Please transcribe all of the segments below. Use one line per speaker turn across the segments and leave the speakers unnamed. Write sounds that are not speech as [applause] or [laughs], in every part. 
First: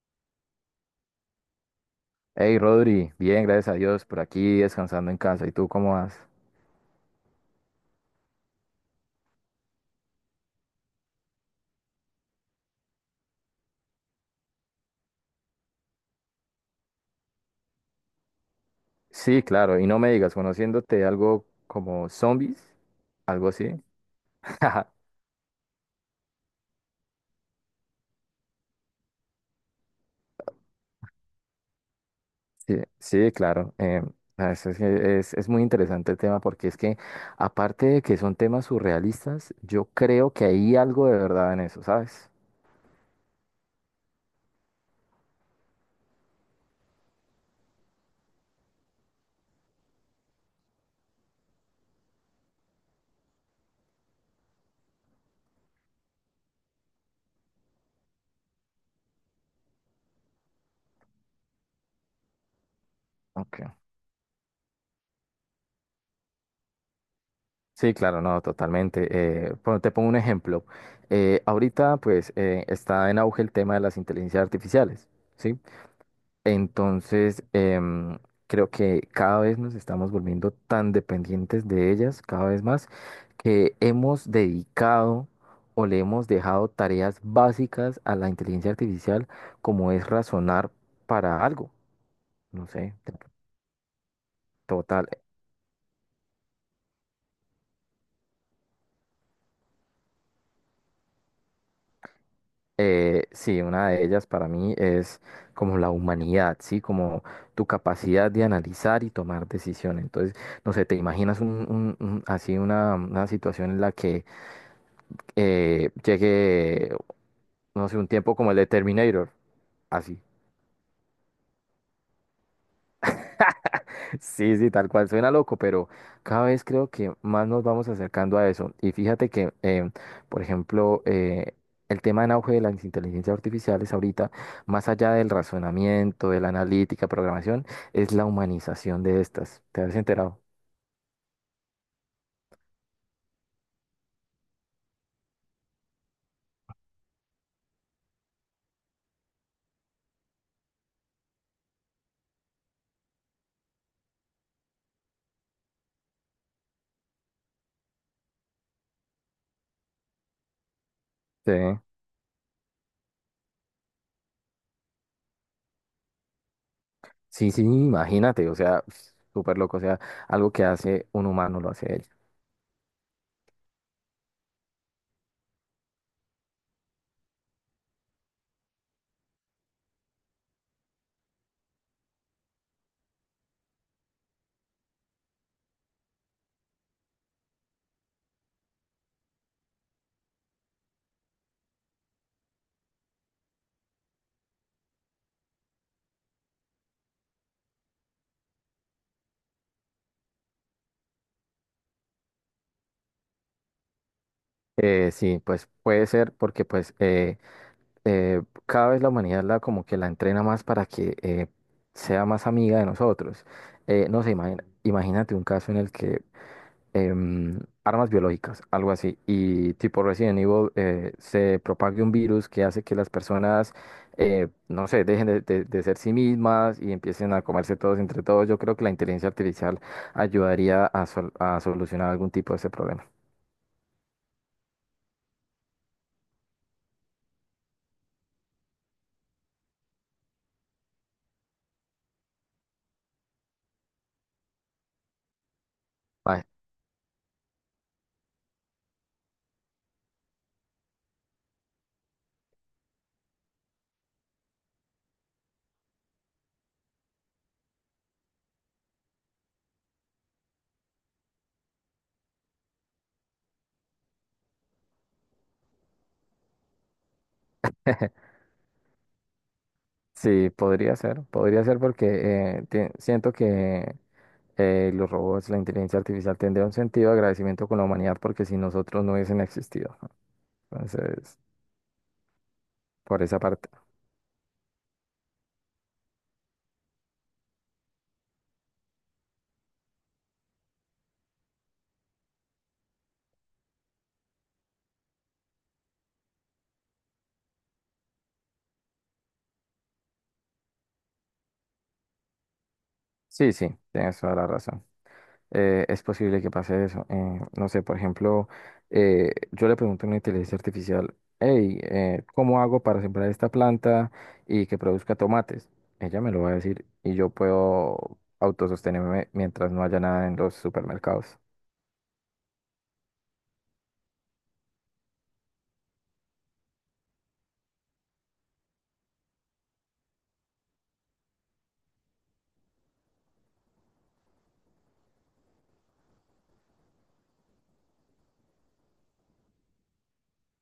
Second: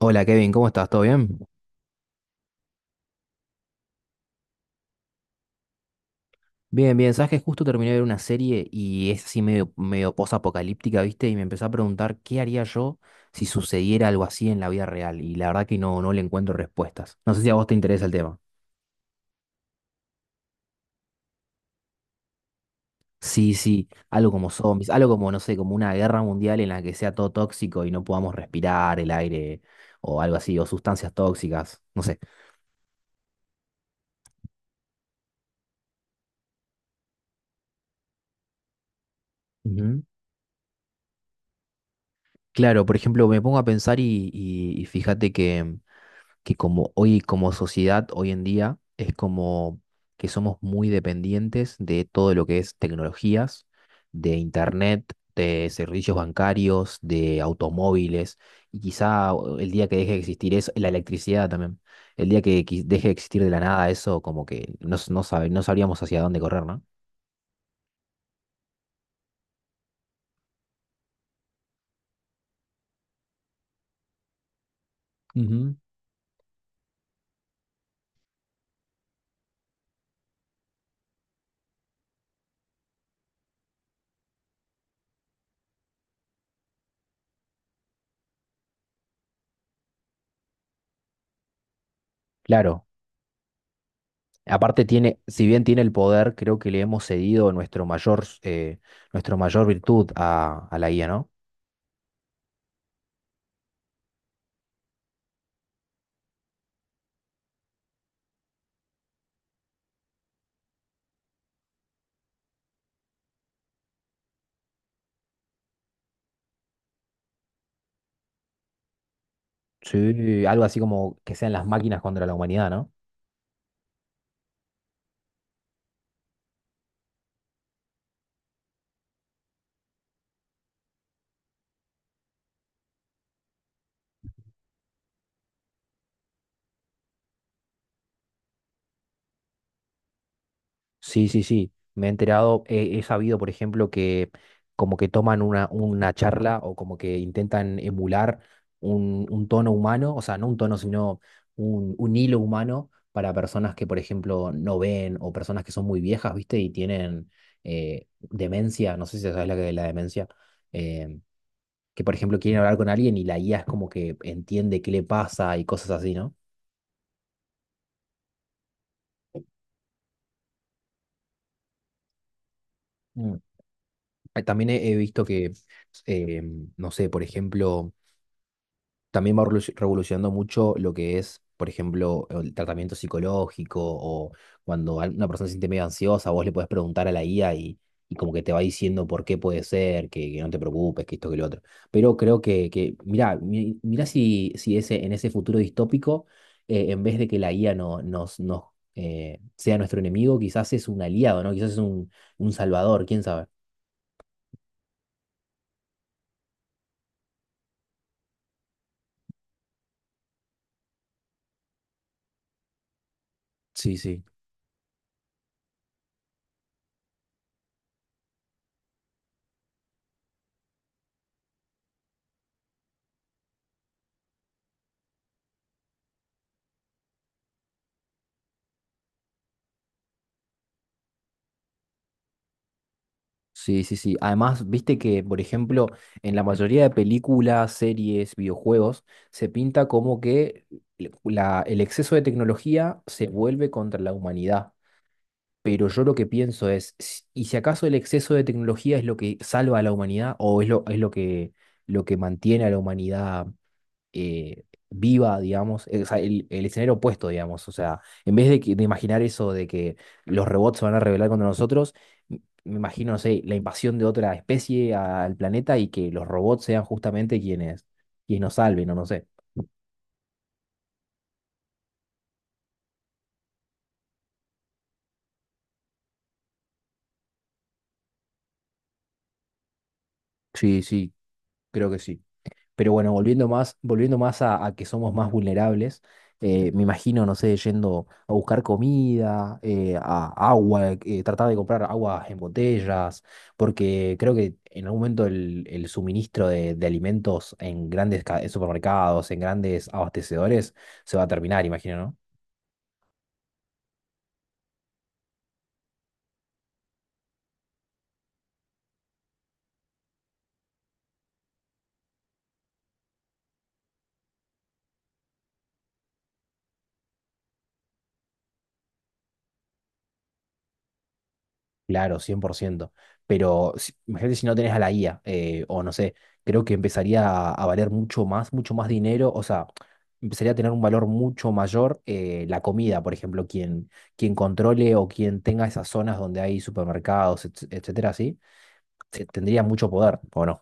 Hola Kevin, ¿cómo estás? ¿Todo bien?
Hey Rodri, bien, gracias a Dios, por aquí descansando en casa. ¿Y tú cómo vas?
Bien, bien. Sabes que justo terminé de ver una serie y es así medio, medio posapocalíptica, ¿viste? Y me empecé a preguntar qué haría yo si sucediera algo así en la vida real. Y la verdad que no, no le encuentro respuestas. No sé si a vos te interesa el tema.
Sí, claro, y no me digas, conociéndote algo como zombies, algo
Sí,
así.
sí, algo como
[laughs]
zombies, algo como, no sé, como una guerra mundial en la que sea todo tóxico y no podamos respirar el aire o algo así, o sustancias tóxicas, no sé.
Sí, sí, claro. Es muy interesante el tema porque es que, aparte de que son temas surrealistas, yo
Ujú.
creo que hay algo de verdad en eso, ¿sabes?
Claro, por ejemplo, me pongo a pensar y fíjate que como hoy, como sociedad, hoy en día, es como que somos muy dependientes de todo lo que es tecnologías, de internet, de servicios bancarios, de automóviles, y quizá el día que deje de existir eso, la electricidad también, el día que deje de existir de
Ok.
la nada eso, como que no, no sabríamos hacia dónde correr, ¿no?
Sí, claro, no, totalmente. Bueno, te pongo un ejemplo. Ahorita, pues, está en auge el tema de las inteligencias artificiales. ¿Sí?
Ujú.
Entonces, creo que cada vez nos estamos volviendo tan dependientes de ellas, cada vez más, que hemos dedicado o le hemos dejado tareas básicas a la inteligencia artificial, como es razonar para algo. No
Claro,
sé,
aparte
total.
tiene, si bien tiene el poder, creo que le hemos cedido nuestro mayor virtud a la IA, ¿no?
Sí, una de ellas para mí es como la humanidad, ¿sí? Como tu capacidad de analizar y tomar decisiones. Entonces, no sé, te imaginas así una situación en la que llegue, no sé, un tiempo como el de Terminator. Así. [laughs]
Sí, algo así como que sean las máquinas contra la humanidad, ¿no?
Sí, sí, tal cual. Suena loco, pero cada vez creo que más nos vamos acercando a eso. Y fíjate que, por ejemplo, el tema en auge de las inteligencias artificiales ahorita, más allá del razonamiento, de la analítica, programación, es la humanización de estas. ¿Te has enterado?
Sí, sí, sí. Me he enterado, he sabido, por ejemplo, que como que toman una charla o como que intentan emular un tono humano, o sea, no un tono, sino un hilo humano para personas que, por ejemplo, no ven o personas que son muy viejas, ¿viste? Y tienen demencia, no sé si sabes la que la demencia, eh,
Sí.
que, por ejemplo, quieren hablar con alguien y la guía es como que entiende qué le pasa y cosas así, ¿no?
Sí, sí, imagínate, o sea, súper loco, o sea, algo que hace un humano lo hace ella.
También he visto que, eh, no sé, por ejemplo, también va revolucionando mucho lo que es, por ejemplo, el tratamiento psicológico o cuando una persona se siente medio ansiosa, vos le podés preguntar a la IA y como que te va diciendo por qué puede ser, que no te preocupes, que esto, que lo otro. Pero creo que mirá, mirá si ese, en ese futuro distópico, en vez de que la IA no, sea nuestro enemigo, quizás es un aliado, ¿no? Quizás es un salvador, quién sabe.
Sí, pues puede ser porque pues cada vez la humanidad la como que la entrena más para que sea más amiga de nosotros.
Sí,
No
sí.
sé, imagínate un caso en el que armas biológicas, algo así, y tipo Resident Evil se propague un virus que hace que las personas, no sé, dejen de ser sí mismas y empiecen a comerse todos entre todos. Yo creo que la inteligencia artificial ayudaría a solucionar algún tipo de ese problema.
Sí, sí, sí. Además, viste que, por ejemplo, en la mayoría de películas, series, videojuegos, se pinta como que el exceso de tecnología se vuelve contra la humanidad. Pero yo lo que
Ay,
pienso es, ¿y si acaso el exceso de tecnología es lo que salva a la humanidad o lo que mantiene a la humanidad viva, digamos, o sea, el escenario opuesto, digamos? O sea, en vez de imaginar eso de que los robots se van a rebelar contra nosotros, me imagino, no sé, la invasión de otra especie al planeta y que los robots sean justamente quienes nos salven, o no sé.
sí, podría ser porque, siento que los robots, la inteligencia artificial tendría un sentido de agradecimiento con la humanidad porque si nosotros no hubiesen existido. ¿No?
Sí, sí,
Entonces,
creo que sí. Pero bueno,
por esa
volviendo
parte,
más, volviendo más a que somos más vulnerables, me imagino, no sé, yendo a buscar comida, a agua, tratar de comprar aguas en botellas, porque creo que en algún momento el suministro de alimentos en grandes supermercados, en grandes abastecedores, se va a terminar, imagino, ¿no?
sí, sí, tienes toda la razón. Es posible que pase eso. No sé, por ejemplo, yo le pregunto a una inteligencia artificial, hey, ¿cómo hago para sembrar esta planta y que produzca tomates? Ella me lo va a decir y yo puedo autosostenerme mientras no haya nada en los supermercados.
Claro, 100%. Pero imagínate si no tenés a la IA, o no sé, creo que empezaría a valer mucho más dinero, o sea, empezaría a tener un valor mucho mayor la comida, por ejemplo, quien controle o quien tenga esas zonas donde hay supermercados, etcétera, así, tendría mucho poder, ¿o no?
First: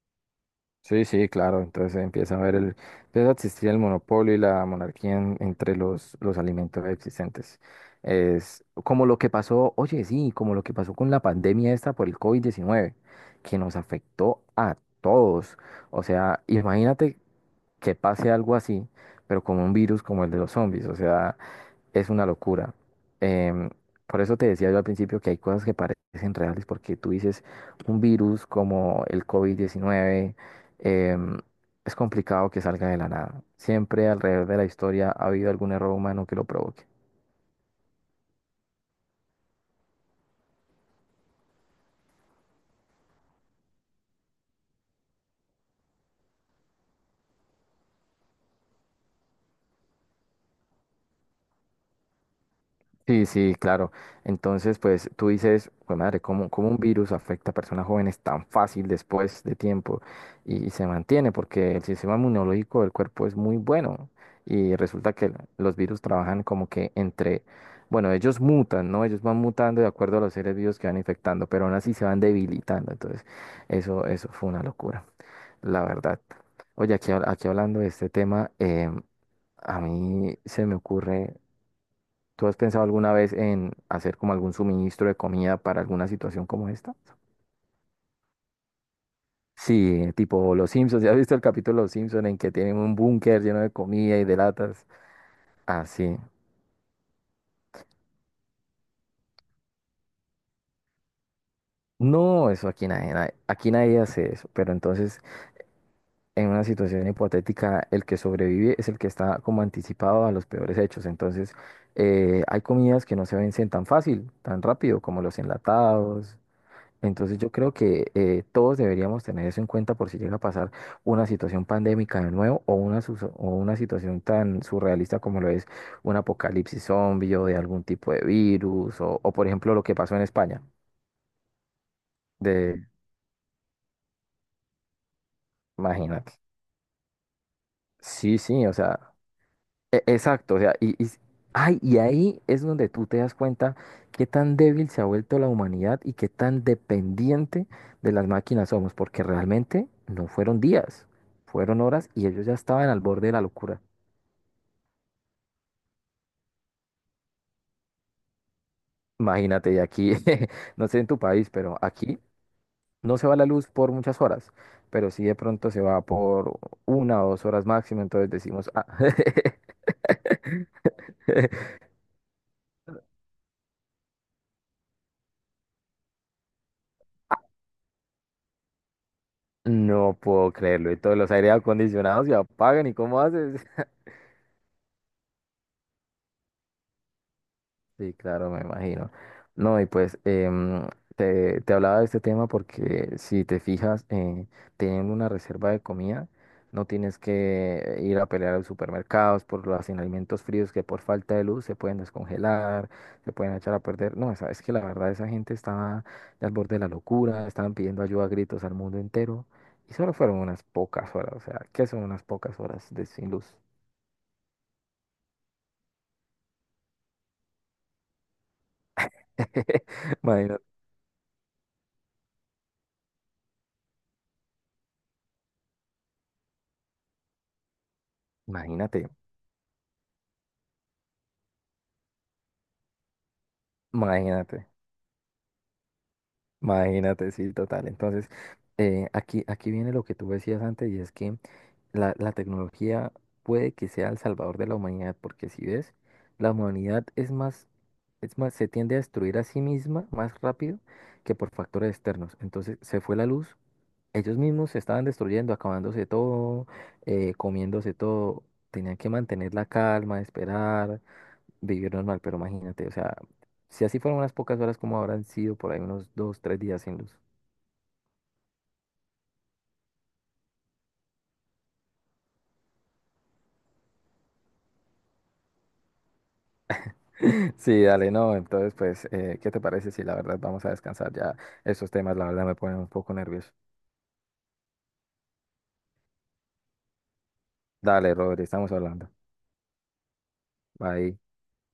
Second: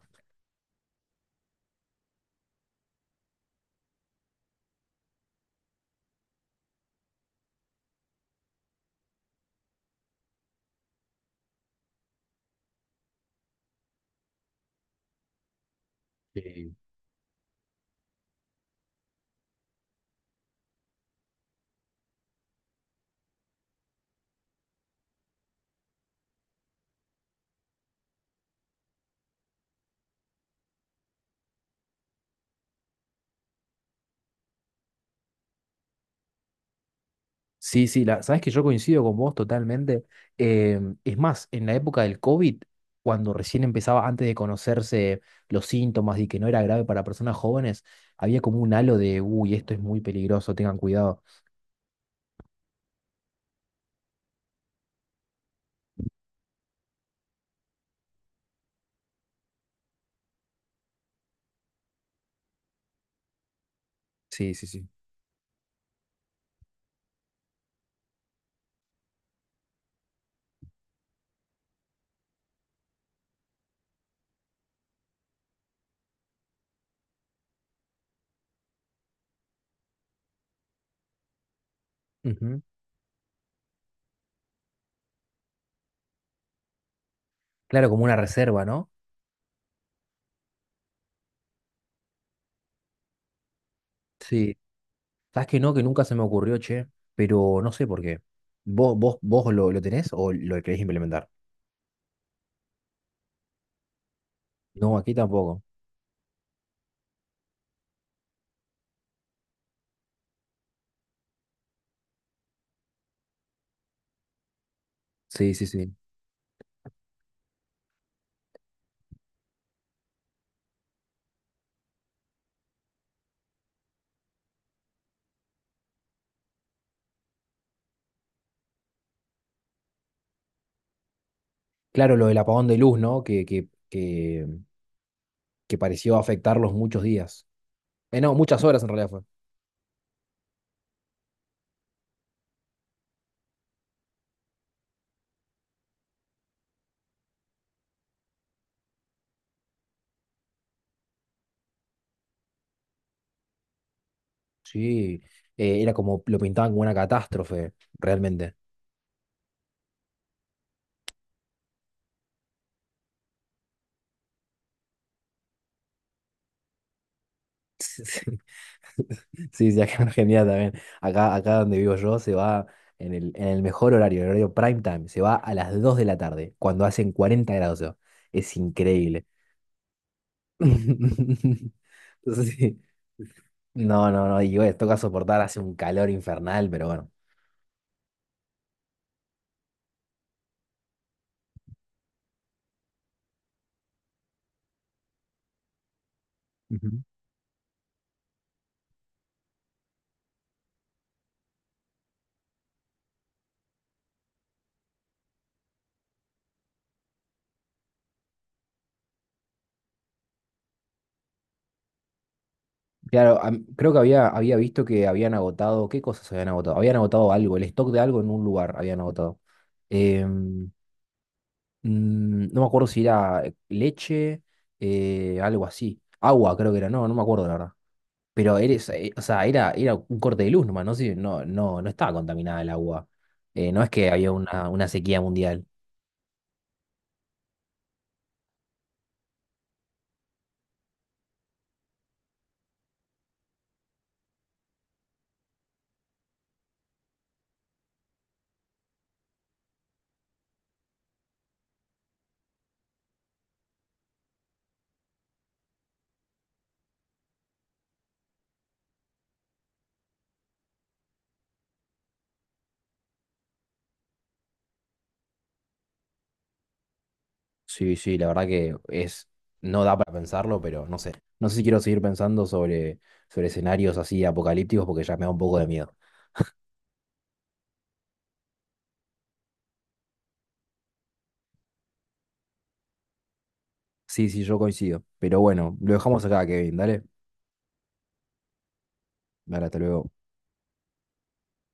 Sí, sí, claro. Entonces empieza a existir el monopolio y la monarquía entre los alimentos existentes. Es como lo que pasó, oye, sí, como lo que pasó con la pandemia esta por el COVID-19 que nos afectó a todos. O sea, imagínate que pase algo así, pero como un virus como el de los zombies. O sea, es una locura. Em, por eso te decía yo al principio que hay cosas que parecen reales, porque tú dices, un virus como el COVID-19 em, es complicado que salga de la nada. Siempre alrededor de la historia ha habido algún error humano que lo provoque.
Sí, sí, sabes que yo coincido con vos totalmente. Es más, en la época del COVID, cuando recién empezaba, antes de conocerse los síntomas y que no era grave para personas jóvenes, había como un halo de, uy, esto es muy peligroso, tengan cuidado.
Sí, sí, claro. Entonces, pues tú dices, pues madre, ¿cómo un virus afecta a personas jóvenes tan fácil después de tiempo y, se mantiene? Porque el sistema inmunológico del cuerpo es muy bueno
Sí, sí,
y
sí.
resulta que los virus trabajan como que bueno, ellos mutan, ¿no? Ellos van mutando de acuerdo a los seres vivos que van infectando, pero aún así se van debilitando. Entonces, eso fue una locura, la verdad. Oye, aquí hablando de este tema, a mí se me ocurre, ¿tú has
Ujú.
pensado alguna vez en hacer como algún suministro de comida para alguna situación como esta?
Claro, como una reserva, ¿no?
Sí, tipo Los Simpsons. [laughs] ¿Ya has visto el capítulo de Los Simpsons en que tienen un búnker lleno de comida y de
Sí.
latas?
¿Sabes que no? Que nunca se
Así.
me ocurrió, che, pero no sé por qué. ¿Vos lo tenés o lo querés implementar?
No, eso aquí aquí nadie hace eso. Pero
No, aquí
entonces,
tampoco.
en una situación hipotética, el que sobrevive es el que está como anticipado a los peores hechos. Entonces, hay comidas que no se vencen tan fácil, tan rápido, como los
Sí, sí, sí.
enlatados. Entonces yo creo que todos deberíamos tener eso en cuenta por si llega a pasar una situación pandémica de nuevo o o una situación tan surrealista como lo es un apocalipsis zombie o de algún tipo de virus o por ejemplo lo que pasó en España.
Claro, lo del apagón de
De,
luz, ¿no? Que pareció
Imagínate.
afectarlos muchos días. No,
Sí,
muchas
sí, o
horas en realidad
sea.
fue.
Exacto, o sea, ay, y ahí es donde tú te das cuenta qué tan débil se ha vuelto la humanidad y qué tan dependiente de las máquinas somos, porque realmente no fueron días, fueron horas y ellos ya estaban al borde de la locura.
Sí, era como lo pintaban como una catástrofe, realmente.
Imagínate, y aquí, [laughs] no sé en tu país, pero aquí no se va la luz por muchas horas, pero sí de pronto se va por 1 o 2 horas máximo, entonces
[laughs]
decimos, ah,
Sí, sí, sí, acá en Argentina también. Acá donde
[laughs]
vivo yo se va en el mejor horario, el horario prime time. Se va a las 2 de la tarde, cuando hacen 40 grados. O sea, es increíble.
no puedo creerlo, y todos los aire
[laughs]
acondicionados se
Entonces, sí.
apagan, ¿y cómo haces?
No, no, no. Y bueno, toca soportar, hace un calor infernal, pero
Sí, claro, me imagino. No, y pues te hablaba de este tema porque si te fijas, teniendo una reserva de comida, no
bueno.
tienes que ir a pelear a los supermercados por los alimentos fríos que por falta de luz se pueden descongelar, se pueden echar a perder. No, es que la verdad esa gente estaba al borde de la locura, estaban pidiendo ayuda a gritos al mundo entero y solo fueron unas pocas horas, o sea, ¿qué son unas pocas horas de sin
Claro,
luz?
creo que había visto que habían agotado, ¿qué cosas habían agotado? Habían agotado algo, el stock de algo en un lugar habían agotado.
[laughs] Imagínate,
Em, no me acuerdo si era leche, algo así. Agua creo que era, no, no me acuerdo la verdad. Pero eres,
imagínate.
o sea, era un corte de luz nomás, no sé, no, no, no estaba contaminada el agua. No es que había una,
Imagínate.
una sequía mundial.
Imagínate, sí, total. Entonces, aquí viene lo que tú decías antes y es que la tecnología puede que sea el salvador de la humanidad, porque si ves, la humanidad es más, se tiende a destruir a sí misma más rápido que por factores externos. Entonces, se fue la luz, ellos mismos se estaban destruyendo, acabándose todo, comiéndose todo. Tenían que mantener la calma, esperar vivir normal, pero imagínate, o sea, si así fueron unas pocas horas, ¿como habrán sido por ahí unos 2, 3 días sin luz?
Sí, sí, la verdad que es, no da para pensarlo, pero no sé. No sé si quiero seguir pensando sobre escenarios así apocalípticos porque ya me da un poco de miedo.
[laughs] Sí, dale, no, entonces pues, ¿qué te parece si la verdad vamos a descansar ya? Estos temas, la verdad, me ponen un poco nervioso.
Sí, sí, yo coincido. Pero bueno, lo dejamos acá, Kevin. Dale.
Dale, Rodri, estamos hablando.
Dale, hasta luego.
Bye.